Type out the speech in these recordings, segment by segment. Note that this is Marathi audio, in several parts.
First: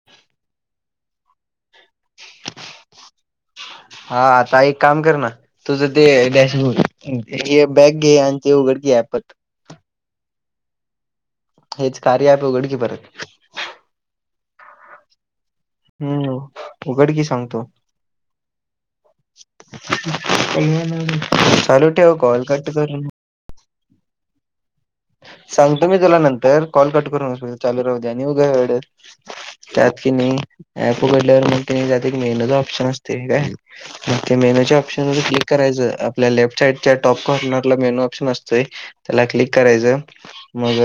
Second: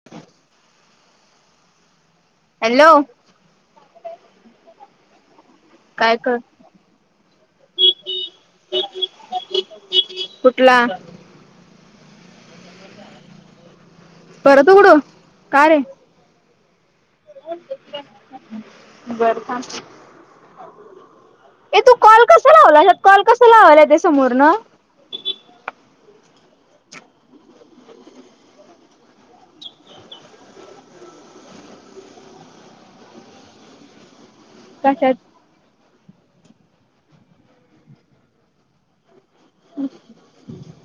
[inaudible] हॅलो हा ताई एक काम कर ना तुझं ते काय कर डॅशबोर्ड घे बॅग घे आणि ते उघड की [unintelligible] कुठला हेच कार्य अँप उघड की परत परत उघडू का रे हम्म उघड की सांगतो ए चालू तू ठेव कॉल कसा कट लावला करू नको [unintelligible] लावायला येतं समोरनं सांगतो मी तुला नंतर कॉल कट करू नको चालू राहू दे आणि उघड त्यात कि नाही ऍप उघडल्यावर म्हण कि नाही त्यात एक मेहन चा ऑप्शन असते काय [unintelligible] ऑप्शन कशात वर क्लिक करायचं आपल्या लेफ्ट साईडच्या टॉप कॉर्नरला मेनू ऑप्शन असतोय त्याला क्लिक करायचं मग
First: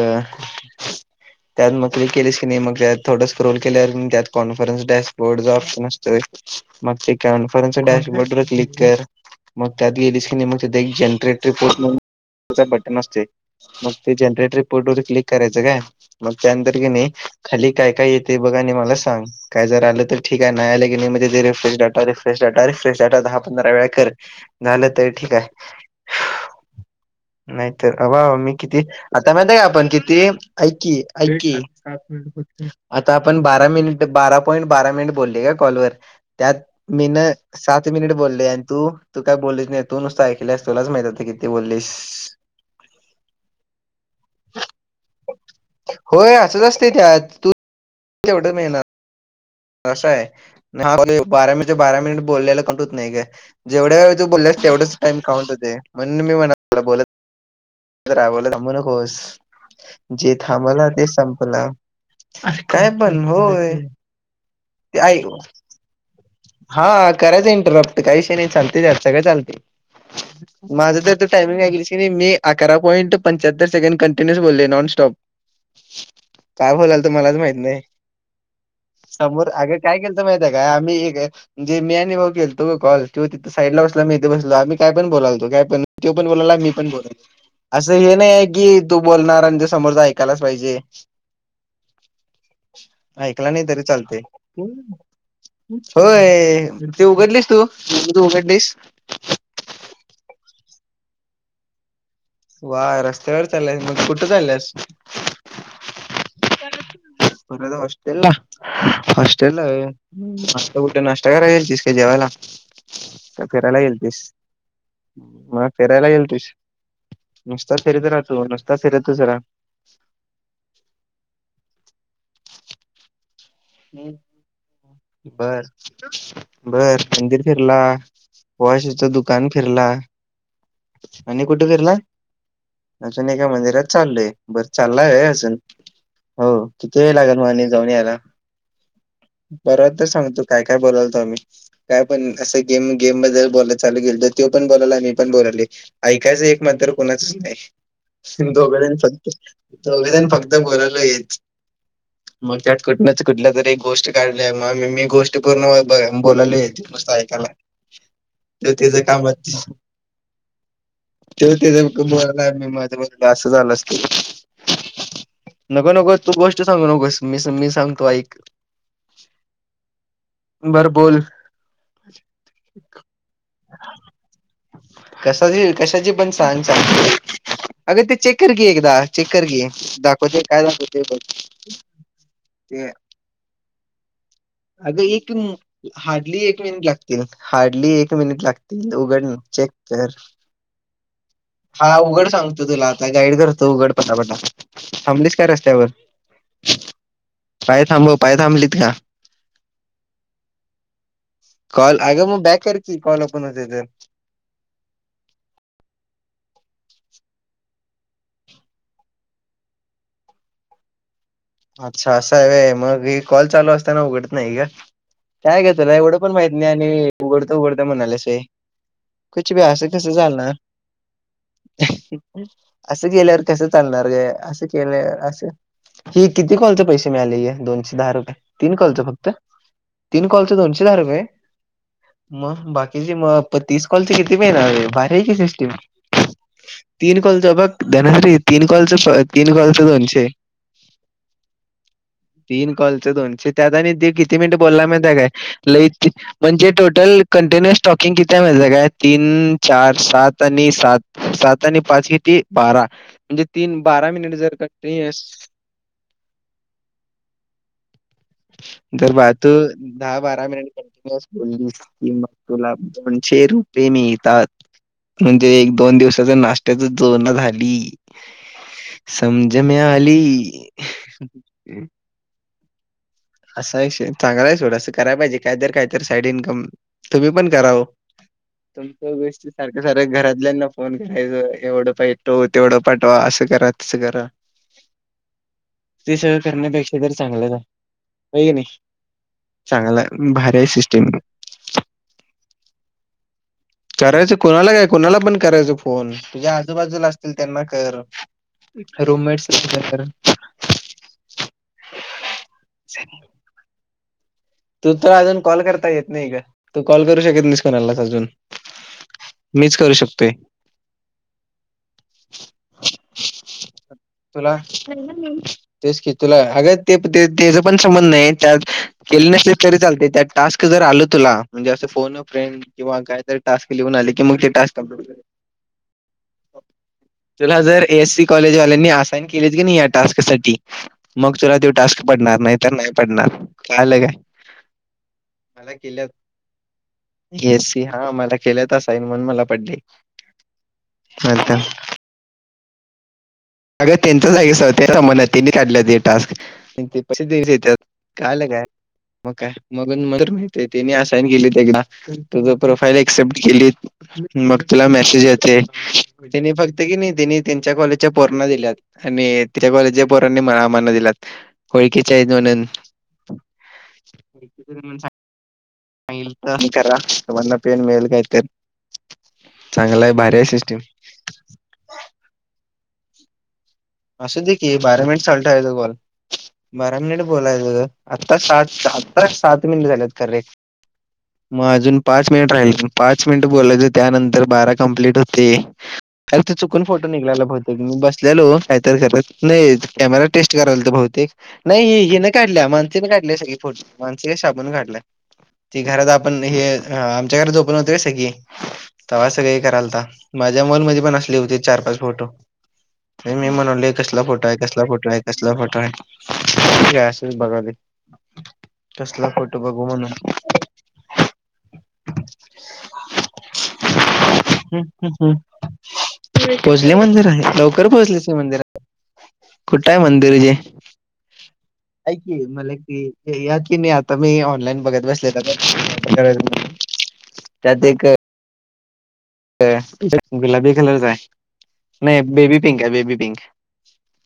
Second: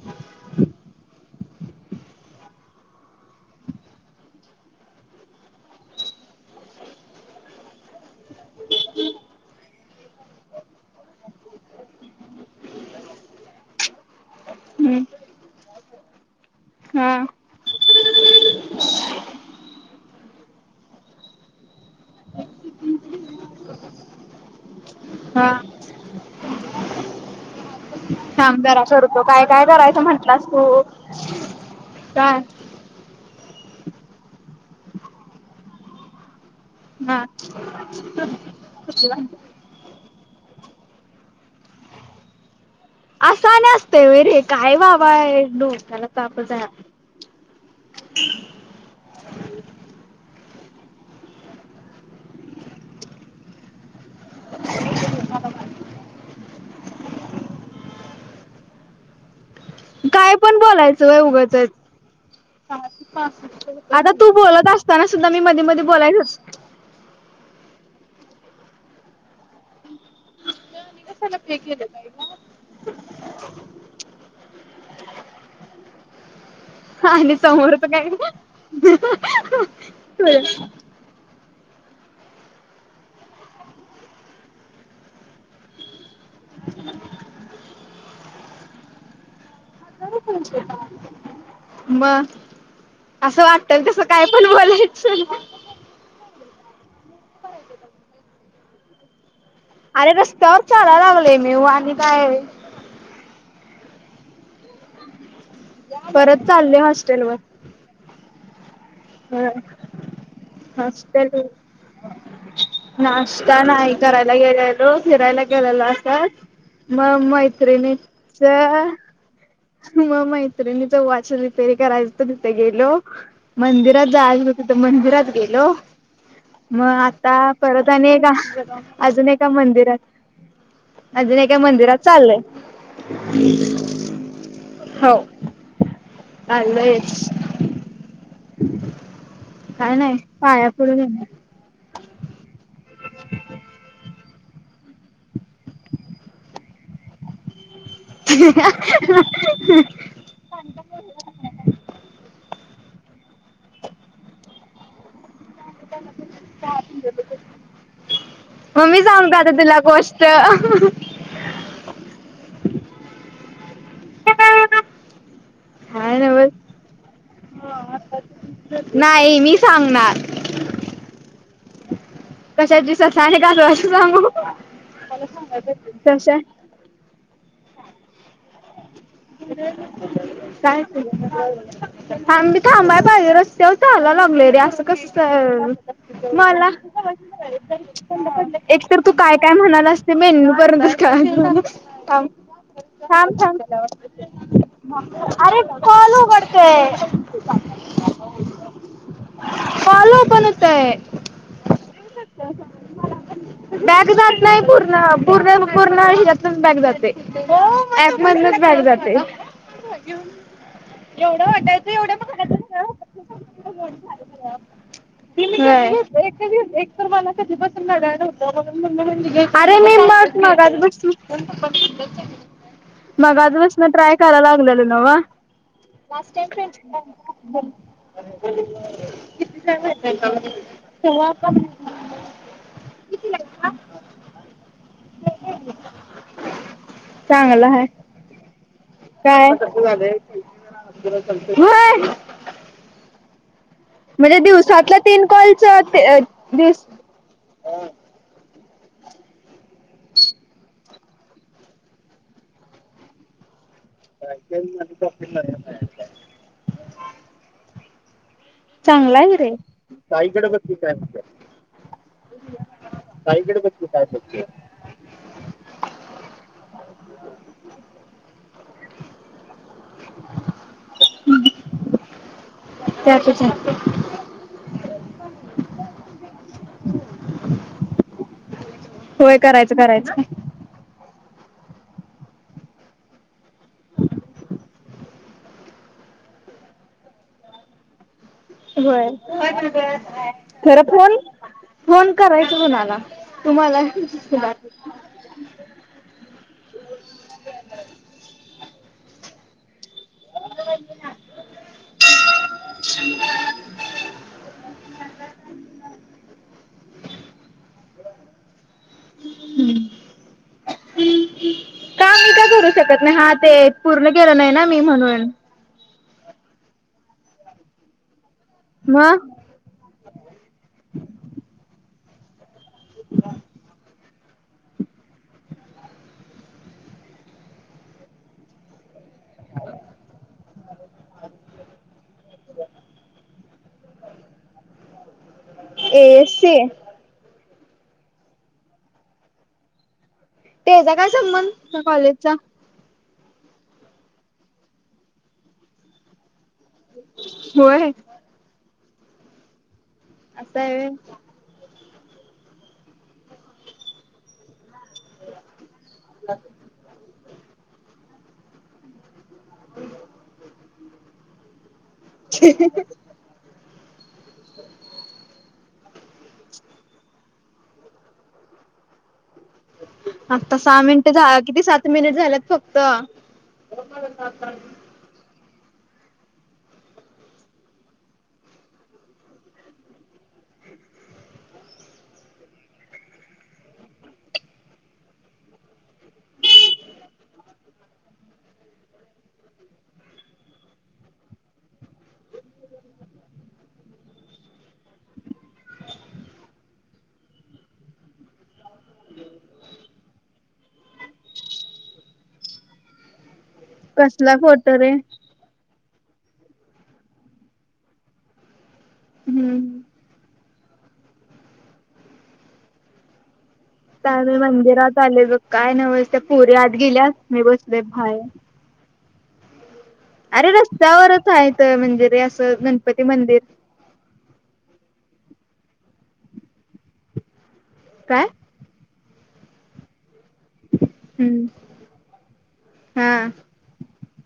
त्यात मग ते क्लिक केलेस की नाही मग त्यात थोडं स्क्रोल केल्यावर त्या कॉन्फरन्स डॅशबोर्ड चा ऑप्शन असतोय [unintelligible] मग ते कॉन्फरनच डॅशबोर्डवर क्लिक कर मग त्यात गेलीस की नाय त्यात एक जनरेट रिपोर्ट च बटन असतं मग त्या जनरेट रिपोर्टवर हम्म क्लिक करायचं काय, मग त्यानंतर काय हा खाली काय काय येतंय बघ आणि मला सांग. काय जर आलं तर ठीक हाय, नाही आलं तर मग refresh data refresh data refresh data दहा पंधरा वेळा कर. झालं तर ठीक आहे हां. नाहीतर अ मी [unintelligible] थांब किती, जरा करतो आता माहित काय आपण, करायचं किती म्हंटलास तू ऐकी ऐककी काय आता आपण बारा मिनिटं, बारा पॉईंट बारा मिनिटं बोललय का कॉलवर, त्यात हा मीनं सात मिनिटं बोललोय, आणि तू, तू काय बोललीच नाहीस. तू नुसतं ऐकल्यास, तुलाच माहित आता तू किती बोललीस. असं पण असतंय व्हय रे, काय बाबा हायस डोकं होय असंच असतंय त्यात, त तुला तेवढं मिळणार. तसं आहे, हा बारा मि बारा मिनिटं बोललेलं कट हूत नाही काय. जेवढा वेळ तू बोलल्यास तेवढाच वेळ काउंट होतय, म्हणून मी म्हणलतो तूला बोलत रा [unintelligible] थांबू नकोस. जे काय पण थांबला ते बोलायचं वय संपला उगचच. काय पण होय आता तू बोलत ते असताना आई सुद्धा मी मधी मधी बोलायचंच हा करायचं इंटरप्ट, काय विषय नाही, सगळं चालतंय त्यात. माझं तर तू टाइमिंग ऐकलंस क नाई मी अकरा पॉइंट पंच्याहत्तर सेकंड कंटिन्यूअस बोललोय नॉन स्टॉप. का बोलाल तो मलाच आणि माहित समोरच नाही, काय समोर अग काय केलतो माहित हाय काय, आम्ही एक म्हणजे मी आणि भाऊ केलतो गं कॉल, जो तिथं साईटला बसलेला आणि मी इथं साईटला, आम्ही काय पण बोलायलतो काय पण. [unintelligible] त्यो पण बोलालाय, मी पण बोलालोय, असं हे नाहीये की समोरचं ऐकायलाच पाहिजे. म, असं ऐकला नाही तरी वाटलं तसं चालतंय काय पण बोलायचं. होय, म त उघडलीस तू, म तू उघडलीस, फ अरे रस्त्यावर चाला लागलोय मीवआणि काय वा रस्त्यावर चालल्यास, मग कुठं चालल्यास? परत चालले हॉस्टेल वर. परत हॉस्टेलला. होस्टेलला वय, आता कुठं नाश्ता हॉस्टेल करायला गेलतीस का जेवायला, का नाश्ता फिरायला नाही गेलता करायला गेलेलो, फिरायला गेलेलो असंच गेलतीस म नुसता फिरत राहा तू नुसता मैत्रिणीचं फिरतच राहा. मग मैत्रिणीचं वॉच रिपेअर करायचं तिथं गेलो मंदिरात जायचं होतं तींत मंदिरात बर गेलो, मग बर मंदिर फिरला परत आता आणखी एका वॉशचं अजून दुकान एका फिरला मंदिरात, अजून आणि एका कुठे फिरला? मंदिरात चाललोय. अजून एका मंदिरात चाललोय, बरं चाललाय हो वय अजून हो, किती वेळ चाललोयच लागल मग जाऊन यायला? काय परवाचं नाही सांगतो काय पाया काय पडून बोलालोत येणार. आम्ही काय पण, असं गेम गेम बद्ल बोलाय चालू केलतं, तर तो पण बोलालाय मी पण बोलालोय ऐकायचं एक मात्र कोणाचच नाही, दोघजण फक्त दोघजण फक्त बल मग त्यात कुठ कुठ तरी गोष्ट काढल्या मगी गो [unintelligible] पूर्ण बोलाली [unintelligible] म मी सांगू काय आता तुला आता गोष्ट,, हंहंहं. त्यो त्याचं बोलायलाय, मी माझं बोलायलोय, असं झालं असल. काय नगो नगो तू नव्हच गोष्ट सांगू नगोस मी सांगतो ऐक. नाही मी सांगणार बर बोल कशाची ससा आणि कासवाची सांगू. कशाची कशाची पण कशा सांग चालतंय अग ते चेक कर की एकदा. चेक कर की दाखवतोय काय दाखवतोय बग. थांब मी थांबाय पाहिजे रस्त्यावर चालायला लागलोय रे असं अग एक कसं हार्डली एक मला मिनिट लागतील हार्डली एक मिनिट लागतील. ती एकतर तू उघड ना काय [unintelligible] काय चेक म्हणालास कर ते मेनू पर्यंतच कळालं हा उघड थांब सांगतो तुला आता गाईड थांब थांब करतो उघड पटा थांबलीस का अरे रस्त्यावर कॉल उघडतोय पाय थांबव पाय थांबलीत का? कॉल ओपन होतय कॉल आग मग बॅक कर की कॉल ओपन होतंय तर नाय पूर्ण पूर्ण पूर्ण ही जात नच बॅक जातंय ॲप मधूनच बॅक जातय. [unintelligible] एवढं वाटायचं अच्छा असं आहे एवढं व्हय मग हे कॉल चालू म असताना उघडत नाही का? [unintelligible] काय ग तुला एवढं पण माहित नाही एक तर आणि मला उघडतं कधी उघडतं पासून म्हणाल्यास व्हय. कुछ [unintelligible] बी अरे असं मी कसं [unintelligible] चालणार? असं केल्यावर मगात कसं बस [unintelligible] चालणार ट्राय ग करायला असं लागल्यो केल्यावर नव्हं. असं ही लास्ट किती कॉलचे पैसे मिळाले हे टाइम दोनशे दहा रुपये तीन कॉलचं फक्त तीन कॉलचं दोनशे दहा रुपये [unintelligible] [unintelligible] मग बाकीचे मग प तीस कॉलची किती मिळनार हाय भारी की सिस्टीम. तीन कॉलचं चांगलं हाय. बग धनारी तीन कॉलचं काय तीन कॉलचं दोनशे होय तीन कॉलचं दोनशे त्यात आणि ते किती म्हणजे मिनिटं बोलला दिवसातला माहितीय तीन काय कॉलच लय ते म्हंजे दिवस टोटल कंटिन्युअस टॉकिंग किती्य माहिती काय तीन, चार, सात, आनी सात सात आनी पाच किती? बारा म्हणजे तीन बारा मिनिट जर का जर चांगला आहे भावा की तू रे दहा बारा मिनिट बोललास की मग तुला दोनशे रुपये मिळतात. म्हणजे एक दोन दिवसाच नाश्त्याच जोळणा झाली. समजेमे आली [unintelligible] त्यातच हाय असा विषय चांगलंय सोडा कराय पाइजे कायतर कायत साईड इन्कम तुम्ही पण करावं ओ. तुमच्या होय गोष्टी करायचं सारक्या सारकं करायचं घरातल्याना फोन करायचं यवडं पइतो तेवडं पाटवा असं करात करा ते सगळं करण्यापेक्षा तरी चांगलय होय चांगला भारी आहे खरं सिस्टीम. फोन फोन करायचं कुणाला तुमाला? करायचं कोनाला काय कोनाला पन करायच फोन तुझ्या आजूबाजूला असतील त्यांना कर. रूममेट्स [unintelligible] लाकर [unintelligible] [unintelligible] तू तुझं तुला अजून कॉल करता येत नाई का तू कॉल करू शकत नाहीस कोणालाच अजून. मीच करू शकतोय. का मी का करू शकत नाही हा ते पूर्ण केलं नाई तुला ना मी नाही म्हणून मी तेच की तुला अग ते त्येच पन समजल नाइ त्या मग केली नसलीस तरी चालतय त्यात टास्क जर आलं तुला म्हणजे असं फोन फ्रेंड किंवा कायतरी टास्क लिहून आले कि मग ते टास्क कंम्प्लीट तुला जर एयस्सी कॉलेजवाल्यांनी असाइन केलीत की नाई या टास्क साटी मग तुला त्यो टास्क पडणार, नाइ तर नाही पडणार. कळालं काय? एसी ए एस सी हा मला केल्यात असाईन, म्हणून मला पडलय. ते यचा काय संमंद, त्या कॉलेजचा.? अग त्येंचच हाय की, तंचाच संमंद हाय, तनी काढल्यात हे टास्क, पैशे तनी देण्यात. होय कळालं काय, मग काय मग म असं माहतीय आहे व्हय. त्यानी असाईन केल ते तुजं प्रोफाईल एऍक्सेप्ट केलीत मग तुला मेसेज येतय, तनी फक्त कि नाइ तनी त्यांच्या कॉलेजच्या पोरांना दिल्यात. आनी त्या कॉलेजच्या पोरांनी आमाना दिल्यात. वळखीचे हाईत मनून [unintelligible] चांगला आहे भारी आहे आता सिस्टीम सहा मिनिटं झा किती सात मिनिट झाल्यात फक्त. आसूदेकी बारा मिनीट चालू टेवायचं कॉल. बारा मिनिट बोलायचं ग, आत्ता सात आता सात मिनिट झाल्यात करेक्ट. म अजून पाच मीनीट राहिलं, पाच मिनिट बोलायचं त्यानंतर बारा कम्प्लीट हूते आरे तो चुकून फोटो निगलेला बहुतेक, मी बसलेलो काइतरि करत, नाही कॅमेरा टेस्ट करालतो बहुतेक नइ हे हिन काढल्या माणसी न काढल्या सगळे फोटो, माणसी का शाबून काढल्या. ती घरात आपण हे, अं आमच्या घरात झओपन होतं वय सगळी. तवा सगळे करालता, माझ्या मन मध्ये पण असली होती चार पाच फोटो, मी कसला फोटो आहे, कसला फोटो आहे, कसला फोटो आहे, काय असल बघालोय. कसला फोटो हम्म बघू म्हणून. आम्ही हम्म मंदिरात हम्म आले हम्म, बघ काय नव्हच त्या पोरी आत पोहचली गेल्यात मी मंदिरात, बसले लवकर बाहेर पोहोचलीच की मंदिरात. [inaudible] कुठंआय मंदिर अरे जे, रस्त्यावरच आहे तर म्हणजे हाय रे कि, असं गणपती मंदिर तुम्ही याकी. की नाही आता मी ऑनलाईन बघत बसलेलो गं, त्यात एक काय.? गुलाबी कलरचा आहे, हम्म नाही बेबी पिंक आहे बेबी हा पिंक.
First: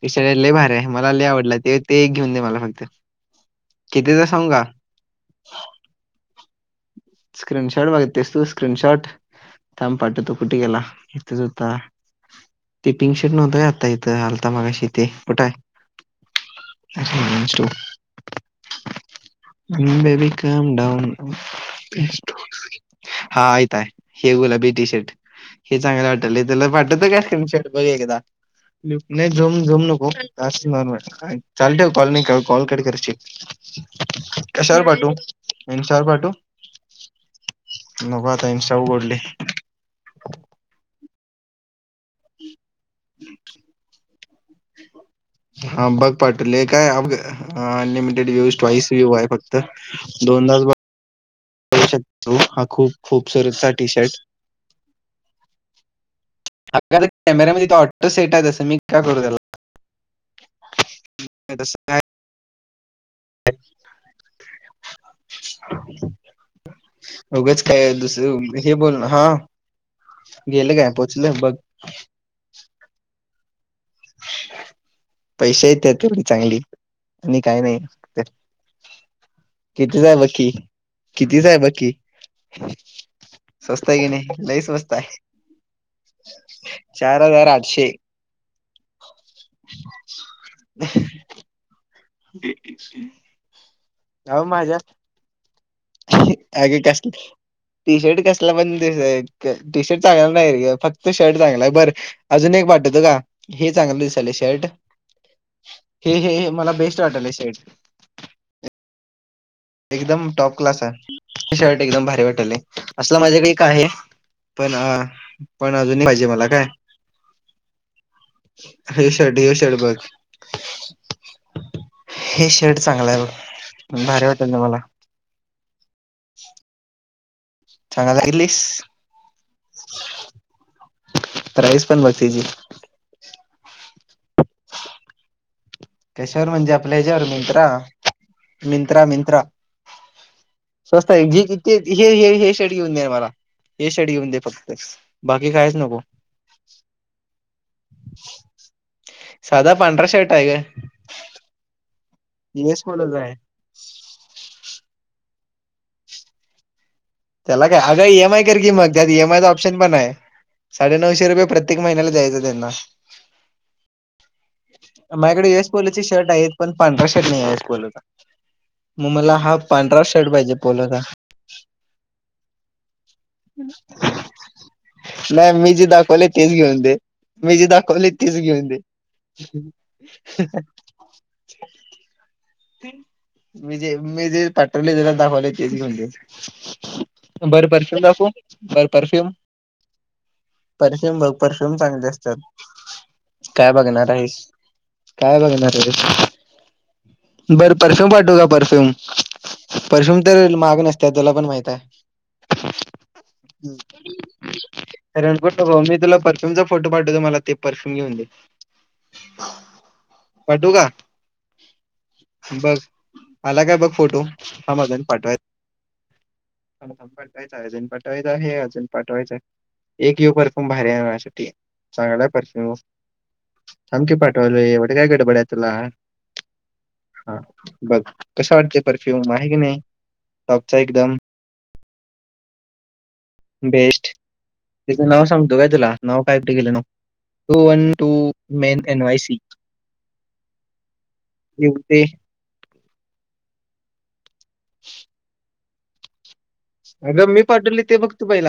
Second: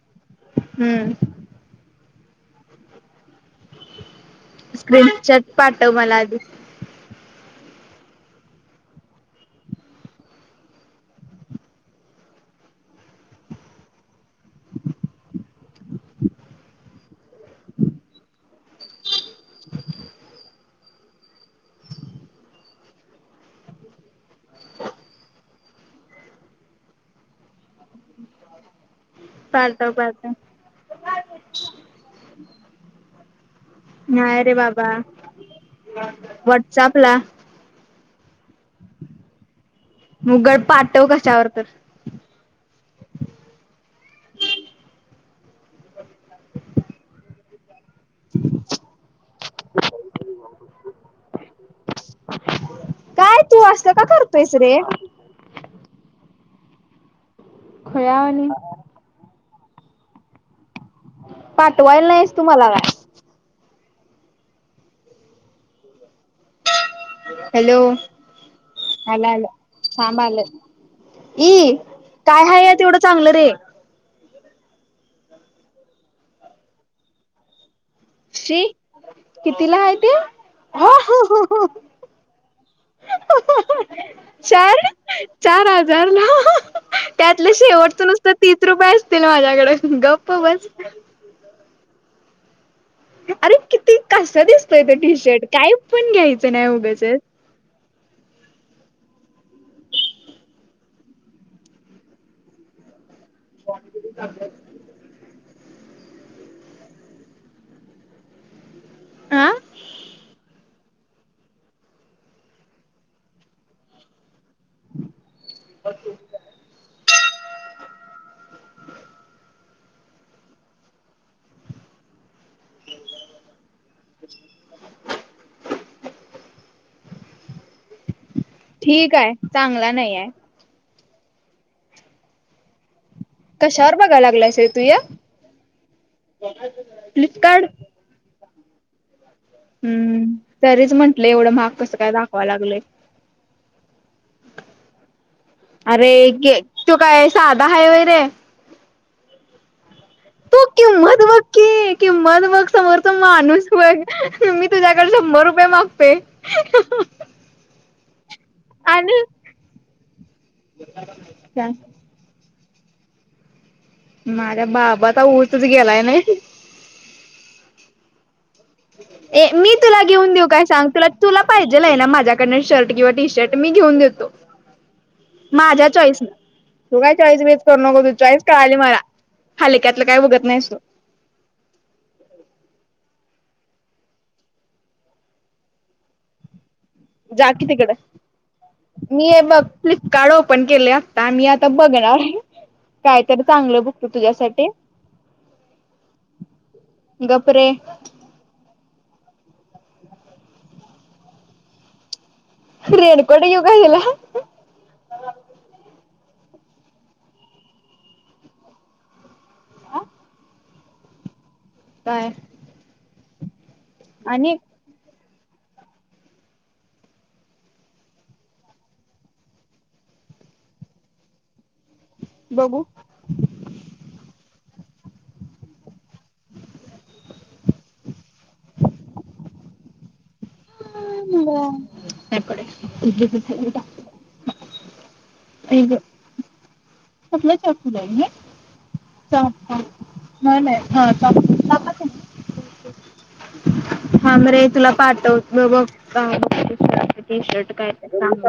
विषय लय भारी आहे, मला लय हम्म आवडला ते. ते एक घेऊन दे मला फक्त, कितीचा हाय सांगू का,? स्क्रीनशॉट पाठव मला आधी. स्क्रीन शॉट मागतेस तू स्क्रीन शॉट. थांब पाठवतो, कुठे गेला, इथं हूता. ते पिंक शर्ट नव्हतंय आता इथं, आत्ता मागाशी इथं, कुठाय? अचो. [unintelligible] Baby calm down. [unintelligible] हा इथं हाय, हे गुलाबी टी शर्ट. हे चांगलं वाटलंय तूला पाठवतो काय, स्क्रीन शॉट बघ एकदा, नाही झूम झूम पाठव नको पाठव चालू ठेव कॉल, कॉल कट करचील नाही रे कशावर बाबा पाठवू, इंस्टावर पाठवू. व्हॉट्सअपला नको आता इंस्टा उघडलोय. मगर पाठव कशावर तर. हम्म हम्म. हा बघ पाठवलय काय. [unintelligible] [unintelligible] को हा खूप खूपसुरत चा टी शर्ट. [unintelligible] पैसे रे. अ कॅमेरा मध्येथ ऑटो सेट खुळ्यावानी आहे तसं मी काय करू त्याला. [unintelligible] पाठवायला नाहीस तू मला काय. [unintelligible] उघच हॅलो काय दुसरं हे बोल ना हा आलं आलं थांब आलं गेलं काय पोचलं बघ ई काय हाय ह्यात एवढ चांगलं रे. पैसे येत तेवढी चांगली आणि काय नाही. तर शी कितीला आहे कितीच ती. बघ की, कितीच आहे बघ की. [unintelligible] स्वस्त आहे की नाही? लई चार स्वस्त आहे. चार हजार ना त्यातलं शेवटच नुसतं तर तीस रुपये असतील माझ्याकडे गप्प बस. [unintelligible] अरे किती कस अहो माझ्या दिसतोय ते टी शर्ट काय पण घ्यायचं नाही अगं कस उगच. टी शर्ट कसला पण दिस टी शर्ट चांगला नाही रे फक्त शर्ट चांगला आहे बरं. अजून एक पाठवतो का. हे चांगलं दिसायला शर्ट हे हे हे मला बेस्ट वाटायला शर्ट. आ. एकदम टॉप क्लास शर्ट एकदम भारी वाटलं असला माझ्याकडे एक आहे. पण अ पण अजून एक पाहिजे मला काय. ये शर्ट ह्यो शर्ट बघ. हे शेड चांगलं आहे भारी वाटलंय मला [unintelligible] ठीक हाय चांगला नाहीये प्राईज पण बघ त्याची कशावर बघा लागलायस तू य कशावर म्हणजे आपल्या ह्याच्यावर मिंत्रा फ्लिपकार्ट मिंत्रा मिंत्रा हम्म तरीच स्वस्त आहे म्हंटलं एवढं ज महाग कसं काय हे हे दाखवा हे शर्ट लागलंय घेऊन दे मला हे शर्ट घेऊन दे फक्त बाकी काय नको अरे [unintelligible] त्यो काय साधा हाय होय रे साधा पांढरा शर्ट आहे तू किंमत बघ की किंमत बघ काय येस समोरचा मॉडेलचा आहे माणूस बघ मी तुझ्याकडे शंभर रुपये मागते त्याला काय अगं इ एम आय कर की मग त्यात इ आणि एम आयचा ऑप्शन पण आहे साडे नऊशे रुपये प्रत्येक महिन्याला द्यायचं त्यांना माझ्या बाबाचा माझ्याकडे ऊसच गेलाय [unintelligible] शर्ट नाही आहे पण पांढरा शर्ट नाही [unintelligible] मग मला ए हा मी तुला पांढरा शर्ट घेऊन देऊ पाहिजे काय सांग तुला [unintelligible] तुला पाहिजेल आहे ना माझ्याकडन शर्ट किंवा टी शर्ट मी घेऊन देतो नाही मी जे माझ्या चॉईस न दाखवले तेच घेऊन दे तू काय चॉईस मी बेच जे करू नको दाखवले तू तेच चॉईस घेऊन कळाली दे मला हलक्यातलं काय बघत नाहीस तू मी जे मी जे पाठवले तुला दाखवले तेच घेऊन दे जा की बर तिकडं परफ्युम दाखवू बर मी परफ्यूम हे बघ फ्लिपकार्ट ओपन केले परफ्युम बघ पर फ्युम चांगले असतात काय तरी काय चांगलं बघतो बघणार आहेस तुझ्यासाठी काय बघणारे गप रे बरं परफ्युम पाठवू का परफ्युम परफ्यूम तर महाग नसते तुला पण माहितीये. रेनकोट घेऊ का तूला रेनकोट नको मी तुला परफ्यूम चा फोटो पाठवतो मला ते परफ्युम घेऊन दे. [inaudible] पाठवू का काय बघ आलाय काय बघ फोटो आणि थांब अजून पाठवायचाय हा बघ अजून पाठवायच आहे अजून पाठवायचं हे अजून पाठवायचंय. एक ह्यो परफ्युम भारी हाय माझ्यासाठी चांगला आहे. परफ्यूम बघू थांब की पाठवायला एवढी काय गडबड आहे तुला. हा बघ कसा वाटतोय परफ्यूम आहे की नाही टॉपचा एकदम. [unintelligible] बेस्ट तिच नाव सांगतो काय तुला नाव काय केेलं नाव two one two men N Y C ते [unintelligible] थांब रे तुला पाठवतो [unintelligible] अगं टी मी पाठवले ते बघ तू शर्ट पहिला